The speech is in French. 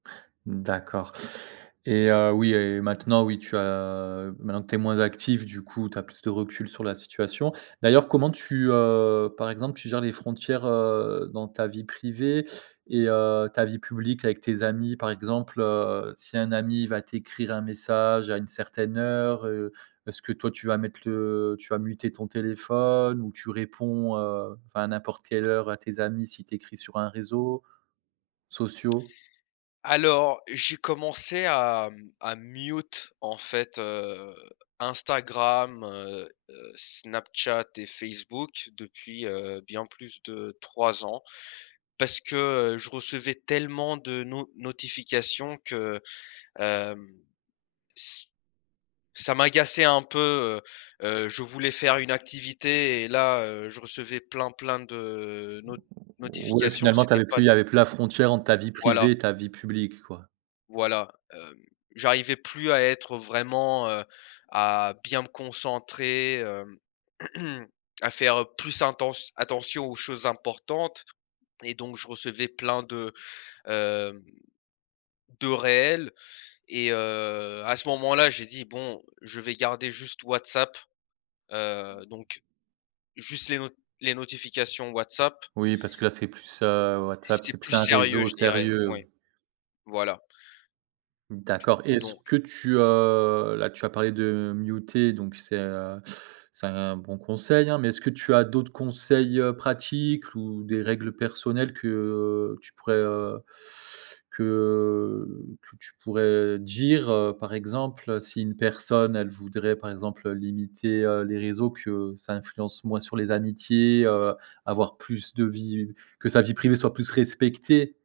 D'accord et heu, oui et maintenant, oui, tu as maintenant que tu es moins actif, du coup, tu as plus de recul sur la situation. D'ailleurs, comment tu, heu, par exemple, tu gères les frontières, heu, dans ta vie privée et heu, ta vie publique avec tes amis? Par exemple, heu, si un ami va t'écrire un message à une certaine heure, heu, est-ce que, toi, tu vas mettre le tu vas muter ton téléphone ou tu réponds, heu, enfin, à n'importe quelle heure à tes amis, s'il t'écrit sur un réseau, sociaux? Alors, j'ai commencé à, mmh, à mute, en fait, heu, Instagram, heu heu, Snapchat et Facebook depuis, heu, bien plus de 3 ans, parce que, heu, je recevais tellement de no notifications que, hem, ç ça m'agaçait un peu. Heu heu, je voulais faire une activité et là, heu, je recevais plein, plein de not O o o ouais, notifications, finalement, tu c'était avais pas plus il y des avait plus la frontière entre ta vie Donc voilà. privée et ta vie publique, quoi. Voilà, hem, j'arrivais plus à être, heu, vraiment, heu, à bien me concentrer, hem à faire, heu, plus intent attention aux choses importantes et donc je recevais plein de, hem, de réels et heu, à ce moment-là, j'ai dit: «Bon, je vais garder juste WhatsApp», Mmh heu donc juste les no les notifications WhatsApp. Oui, parce que, là, c'est plus, Heu, heu, WhatsApp, c'est c'est plus plus un sérieux, réseau je dirais, sérieux. oui. Voilà. Du D'accord et coup, est-ce donc que tu, heu, là, tu as parlé de muter donc c'est, heu, c'est un bon conseil, hein mais est-ce que tu as d'autres conseils, heu, pratiques ou des règles personnelles que, heu, tu pourrais, heu, que que tu pourrais dire, heu, par exemple, heu, si une personne, elle voudrait, par exemple, heu, limiter, heu, les réseaux, que ça influence moins sur les amitiés, heu, avoir plus de vie que sa vie privée soit plus respectée?